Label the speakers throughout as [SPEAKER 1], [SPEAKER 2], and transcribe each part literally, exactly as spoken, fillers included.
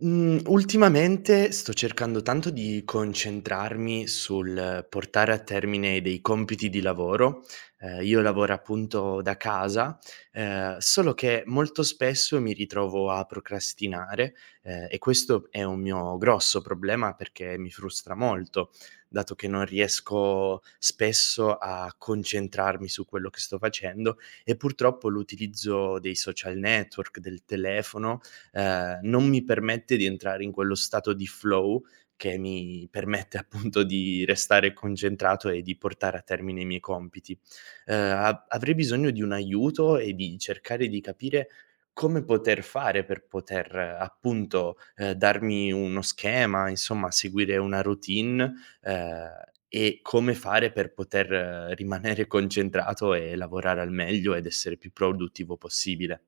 [SPEAKER 1] Mhmm, ultimamente sto cercando tanto di concentrarmi sul portare a termine dei compiti di lavoro. Ehm, io lavoro appunto da casa, ehm, solo che molto spesso mi ritrovo a procrastinare, ehm, e questo è un mio grosso problema perché mi frustra molto, dato che non riesco spesso a concentrarmi su quello che sto facendo e purtroppo l'utilizzo dei social network, del telefono, ehm, non mi permette di entrare in quello stato di flow che mi permette appunto di restare concentrato e di portare a termine i miei compiti. Ehm, a Avrei bisogno di un aiuto e di cercare di capire come poter fare per poter eh, appunto, ehm, darmi uno schema, insomma seguire una routine, ehm, e come fare per poter eh, rimanere concentrato e lavorare al meglio ed essere più produttivo possibile.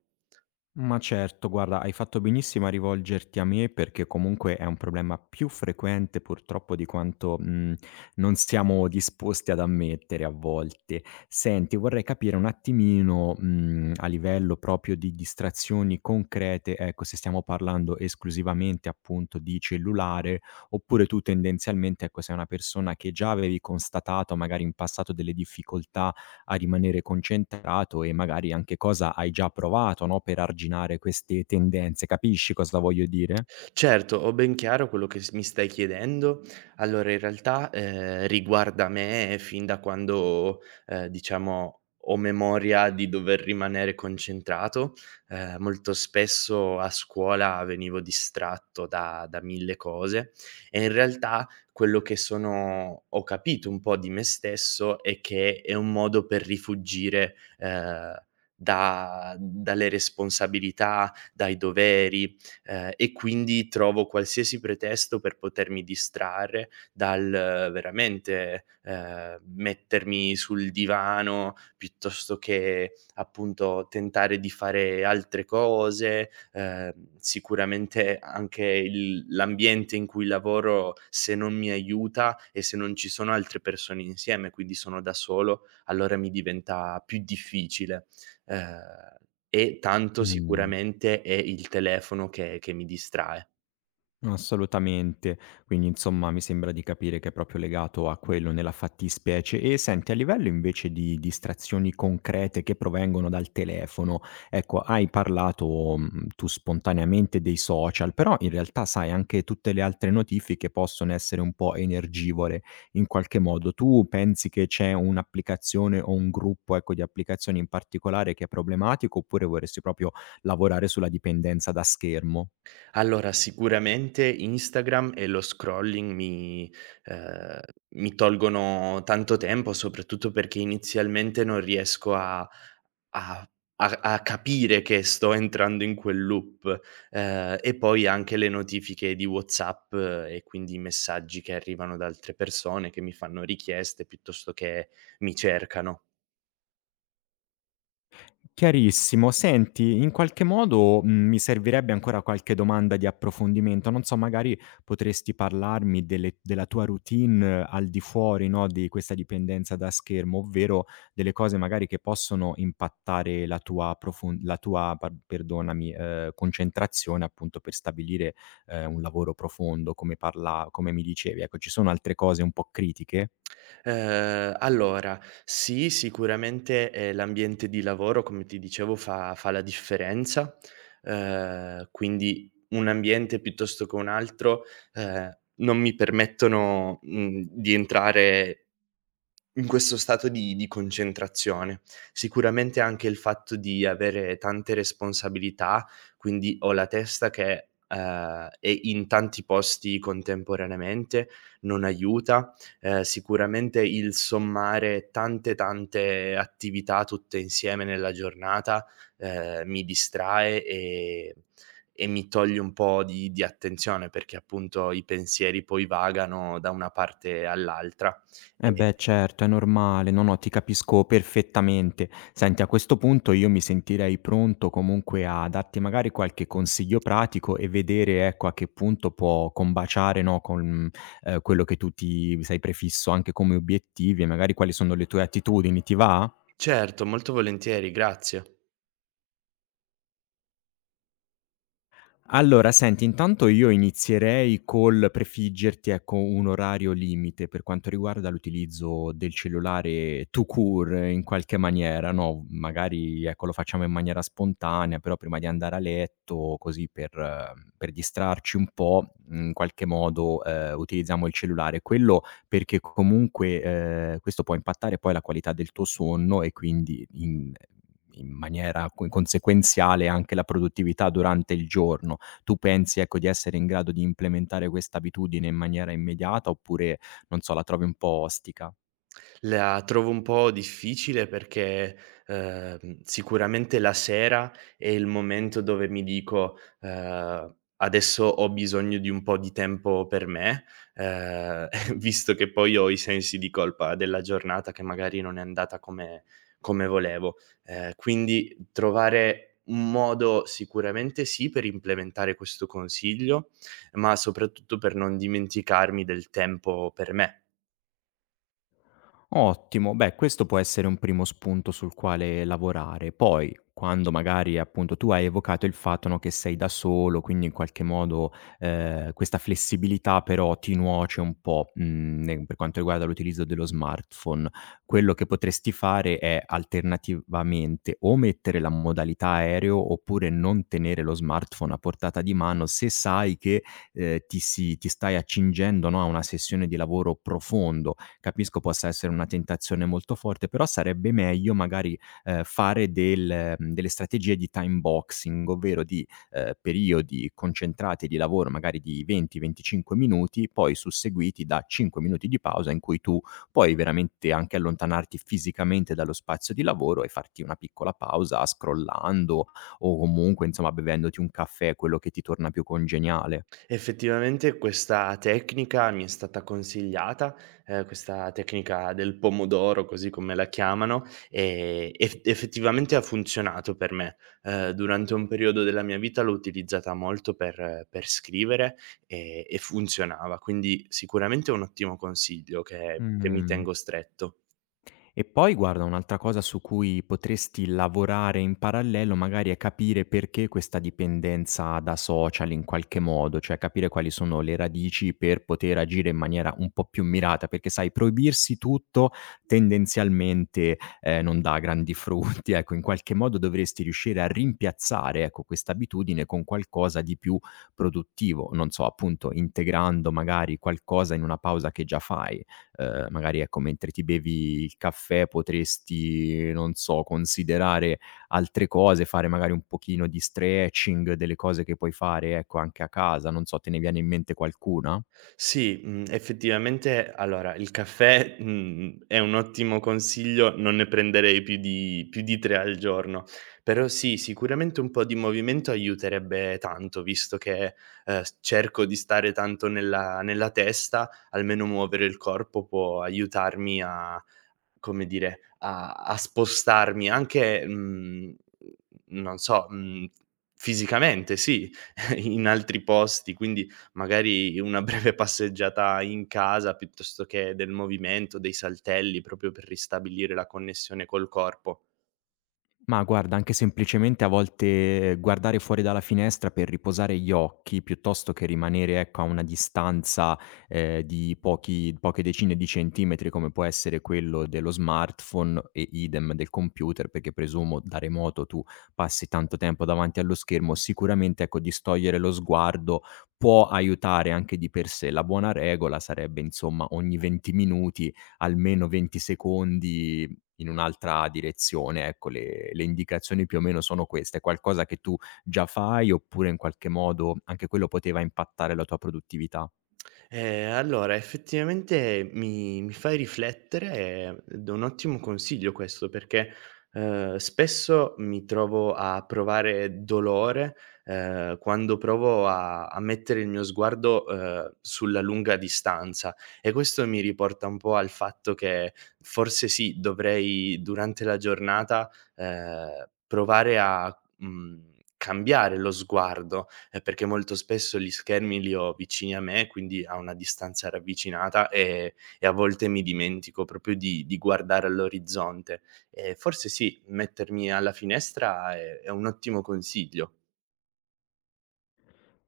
[SPEAKER 2] Ma certo, guarda, hai fatto benissimo a rivolgerti a me perché comunque è un problema più frequente purtroppo di quanto mh, non siamo disposti ad ammettere a volte. Senti, vorrei capire un attimino mh, a livello proprio di distrazioni concrete, ecco, se stiamo parlando esclusivamente appunto di cellulare oppure tu tendenzialmente, ecco, sei una persona che già avevi constatato magari in passato delle difficoltà a rimanere concentrato e magari anche cosa hai già provato, no, per arginare queste tendenze. Capisci cosa voglio dire?
[SPEAKER 1] Certo, ho ben chiaro quello che s mi stai chiedendo. Allora in realtà, ehm, riguarda me fin da quando, ehm, diciamo ho memoria di dover rimanere concentrato. Ehm, molto spesso a scuola venivo distratto da da mille cose e in realtà quello che sono ho capito un po' di me stesso è che è un modo per rifuggire, ehm, da dalle responsabilità, dai doveri, ehm, e quindi trovo qualsiasi pretesto per potermi distrarre dal eh, veramente, ehm, mettermi sul divano, piuttosto che appunto tentare di fare altre cose. Ehm, sicuramente anche il l'ambiente in cui lavoro, se non mi aiuta e se non ci sono altre persone insieme, quindi sono da solo, allora mi diventa più difficile. Ehm e tanto
[SPEAKER 2] Mh.
[SPEAKER 1] sicuramente è il telefono che che mi distrae.
[SPEAKER 2] Assolutamente. Quindi insomma mi sembra di capire che è proprio legato a quello nella fattispecie. E senti, a livello invece di distrazioni concrete che provengono dal telefono, ecco, hai parlato mh, tu spontaneamente dei social, però in realtà sai anche tutte le altre notifiche possono essere un po' energivore in qualche modo. Tu pensi che c'è un'applicazione o un gruppo, ecco, di applicazioni in particolare che è problematico oppure vorresti proprio lavorare sulla dipendenza da schermo?
[SPEAKER 1] Allora, sicuramente Instagram e lo scrolling mi ehm, mi tolgono tanto tempo, soprattutto perché inizialmente non riesco a a a a capire che sto entrando in quel loop, ehm, e poi anche le notifiche di WhatsApp eh, e quindi i messaggi che arrivano da altre persone che mi fanno richieste piuttosto che mi cercano.
[SPEAKER 2] Chiarissimo. Senti, in qualche modo, mhmm, mi servirebbe ancora qualche domanda di approfondimento. Non so, magari potresti parlarmi delle della tua routine eh, al di fuori, no, di questa dipendenza da schermo, ovvero delle cose magari che possono impattare la tua profon la tua par perdonami, ehm, concentrazione appunto per stabilire, ehm, un lavoro profondo come parla come mi dicevi. Ecco, ci sono altre cose un po' critiche?
[SPEAKER 1] Ehm, allora, sì, sicuramente, ehm, l'ambiente di lavoro, come ti dicevo, fa fa la differenza, ehm, quindi un ambiente piuttosto che un altro, ehm, non mi permettono, mhmm, di entrare in questo stato di di concentrazione. Sicuramente anche il fatto di avere tante responsabilità, quindi ho la testa che, ehm, è in tanti posti contemporaneamente, non aiuta. Ehm, sicuramente il sommare tante, tante attività tutte insieme nella giornata, ehm, mi distrae e e mi toglie un po' di di attenzione, perché appunto i pensieri poi vagano da una parte all'altra,
[SPEAKER 2] Eh
[SPEAKER 1] e
[SPEAKER 2] beh, certo, è normale. No, no, ti capisco perfettamente. Senti, a questo punto io mi sentirei pronto comunque a darti magari qualche consiglio pratico e vedere, ecco, a che punto può combaciare, no, con eh, quello che tu ti sei prefisso anche come obiettivi e magari quali sono le tue attitudini, ti va?
[SPEAKER 1] Certo, molto volentieri, grazie.
[SPEAKER 2] Allora senti, intanto io inizierei col prefiggerti, ecco, un orario limite per quanto riguarda l'utilizzo del cellulare tout court in qualche maniera, no, magari, ecco, lo facciamo in maniera spontanea, però prima di andare a letto, così per eh, per distrarci un po', in qualche modo, ehm, utilizziamo il cellulare. Quello perché comunque, ehm, questo può impattare poi la qualità del tuo sonno e quindi in in maniera co conseguenziale anche la produttività durante il giorno. Tu pensi, ecco, di essere in grado di implementare questa abitudine in maniera immediata oppure, non so, la trovi un po' ostica?
[SPEAKER 1] La trovo un po' difficile perché, ehm, sicuramente la sera è il momento dove mi dico: "Ehm, adesso ho bisogno di un po' di tempo per me", ehm, visto che poi ho i sensi di colpa della giornata che magari non è andata come come volevo. Ehm, quindi trovare un modo sicuramente sì per implementare questo consiglio, ma soprattutto per non dimenticarmi del tempo per me.
[SPEAKER 2] Ottimo, beh questo può essere un primo spunto sul quale lavorare. Poi, quando magari appunto tu hai evocato il fatto, no, che sei da solo, quindi in qualche modo, ehm, questa flessibilità però ti nuoce un po', mhmm, ne per quanto riguarda l'utilizzo dello smartphone. Quello che potresti fare è alternativamente o mettere la modalità aereo, oppure non tenere lo smartphone a portata di mano se sai che, ehm, ti si ti stai accingendo, no, a una sessione di lavoro profondo. Capisco possa essere una tentazione molto forte, però sarebbe meglio magari, ehm, fare del mhmm, delle strategie di time boxing, ovvero di, ehm, periodi concentrati di lavoro magari di venti, venticinque minuti, poi susseguiti da cinque minuti di pausa in cui tu puoi veramente anche allontanarti fisicamente dallo spazio di lavoro e farti una piccola pausa scrollando o comunque, insomma, bevendoti un caffè, quello che ti torna più congeniale.
[SPEAKER 1] Effettivamente questa tecnica mi è stata consigliata, ehm, questa tecnica del pomodoro, così come la chiamano, ehm, eff effettivamente ha funzionato per me. Ehm, durante un periodo della mia vita l'ho utilizzata molto per per scrivere e e funzionava, quindi sicuramente è un ottimo consiglio che che mi
[SPEAKER 2] Mh.
[SPEAKER 1] tengo stretto.
[SPEAKER 2] E poi guarda, un'altra cosa su cui potresti lavorare in parallelo magari è capire perché questa dipendenza da social in qualche modo, cioè capire quali sono le radici per poter agire in maniera un po' più mirata, perché sai, proibirsi tutto tendenzialmente eh, non dà grandi frutti, ecco, in qualche modo dovresti riuscire a rimpiazzare, ecco, questa abitudine con qualcosa di più produttivo, non so, appunto integrando magari qualcosa in una pausa che già fai. Ehm, magari, ecco, mentre ti bevi il caffè potresti, non so, considerare altre cose, fare magari un pochino di stretching, delle cose che puoi fare, ecco, anche a casa, non so, te ne viene in mente qualcuna?
[SPEAKER 1] Sì, mhmm, effettivamente allora il caffè, mhmm, è un ottimo consiglio, non ne prenderei più di più di tre al giorno. Però sì, sicuramente un po' di movimento aiuterebbe tanto, visto che, ehm, s cerco di stare tanto nella nella testa, almeno muovere il corpo può aiutarmi a come dire, a a spostarmi anche, mhmm, non so, mhmm, fisicamente sì, in altri posti, quindi magari una breve passeggiata in casa piuttosto che del movimento, dei saltelli, proprio per ristabilire la connessione col corpo.
[SPEAKER 2] Ma guarda, anche semplicemente a volte eh, guardare fuori dalla finestra per riposare gli occhi, piuttosto che rimanere, ecco, a una distanza, ehm, di pochi poche decine di centimetri, come può essere quello dello smartphone e idem del computer, perché presumo da remoto tu passi tanto tempo davanti allo schermo, sicuramente, ecco, distogliere lo sguardo può aiutare anche di per sé. La buona regola sarebbe, insomma, ogni venti minuti, almeno venti secondi in un'altra direzione, ecco, le le indicazioni più o meno sono queste: è qualcosa che tu già fai, oppure in qualche modo anche quello poteva impattare la tua produttività?
[SPEAKER 1] Eh, allora effettivamente mi mi fai riflettere ed è un ottimo consiglio questo perché, uhm, spesso mi trovo a provare dolore, ehm, quando provo a a mettere il mio sguardo, uhm, sulla lunga distanza e questo mi riporta un po' al fatto che forse sì, dovrei durante la giornata, ehm, provare a, mhmm, cambiare lo sguardo, ehm, perché molto spesso gli schermi li ho vicini a me, quindi a una distanza ravvicinata, e e a volte mi dimentico proprio di di guardare all'orizzonte. Ehm, forse sì, mettermi alla finestra è è un ottimo consiglio.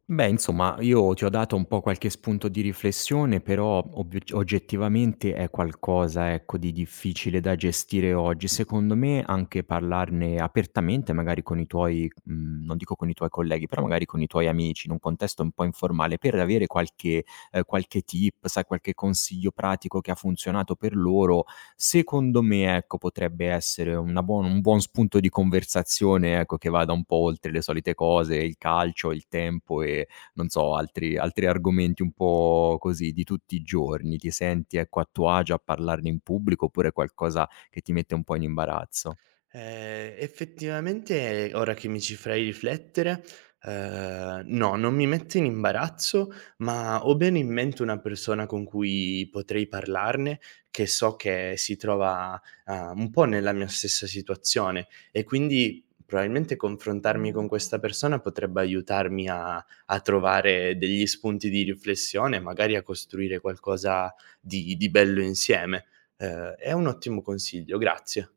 [SPEAKER 2] Beh, insomma, io ti ho dato un po' qualche spunto di riflessione, però ob oggettivamente è qualcosa, ecco, di difficile da gestire oggi. Secondo me anche parlarne apertamente, magari con i tuoi mhmm, non dico con i tuoi colleghi, però magari con i tuoi amici, in un contesto un po' informale, per avere qualche ehm, qualche tip, sai, qualche consiglio pratico che ha funzionato per loro. Secondo me, ecco, potrebbe essere una buon un buon spunto di conversazione, ecco, che vada un po' oltre le solite cose, il calcio, il tempo e non so, altri altri argomenti un po' così di tutti i giorni. Ti senti, ecco, a tuo agio a parlarne in pubblico oppure qualcosa che ti mette un po' in imbarazzo?
[SPEAKER 1] Ehm, effettivamente ora che mi ci fai riflettere, ehm, no, non mi mette in imbarazzo, ma ho bene in mente una persona con cui potrei parlarne, che so che si trova, uhm, un po' nella mia stessa situazione e quindi probabilmente confrontarmi con questa persona potrebbe aiutarmi a a trovare degli spunti di riflessione, magari a costruire qualcosa di di bello insieme. Ehm, è un ottimo consiglio, grazie.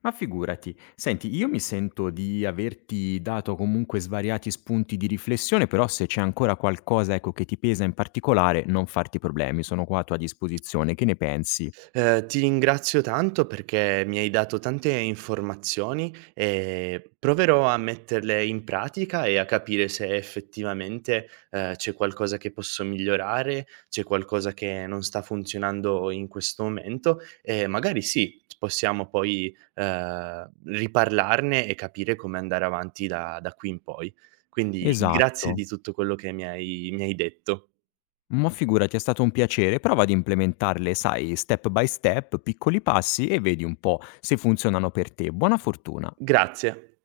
[SPEAKER 2] Ma figurati. Senti, io mi sento di averti dato comunque svariati spunti di riflessione, però se c'è ancora qualcosa, ecco, che ti pesa in particolare non farti problemi, sono qua a tua disposizione. Che ne pensi?
[SPEAKER 1] Ehm, ti ringrazio tanto perché mi hai dato tante informazioni e proverò a metterle in pratica e a capire se effettivamente, ehm, c'è qualcosa che posso migliorare, c'è qualcosa che non sta funzionando in questo momento e magari sì, s possiamo poi, ehm, riparlarne e capire come andare avanti da da qui in poi. Quindi grazie
[SPEAKER 2] Esatto.
[SPEAKER 1] di tutto quello che mi hai mi hai detto.
[SPEAKER 2] Ma figurati, è stato un piacere. Prova ad implementarle, sai, step by step, piccoli passi e vedi un po' se funzionano per te. Buona fortuna.
[SPEAKER 1] Grazie.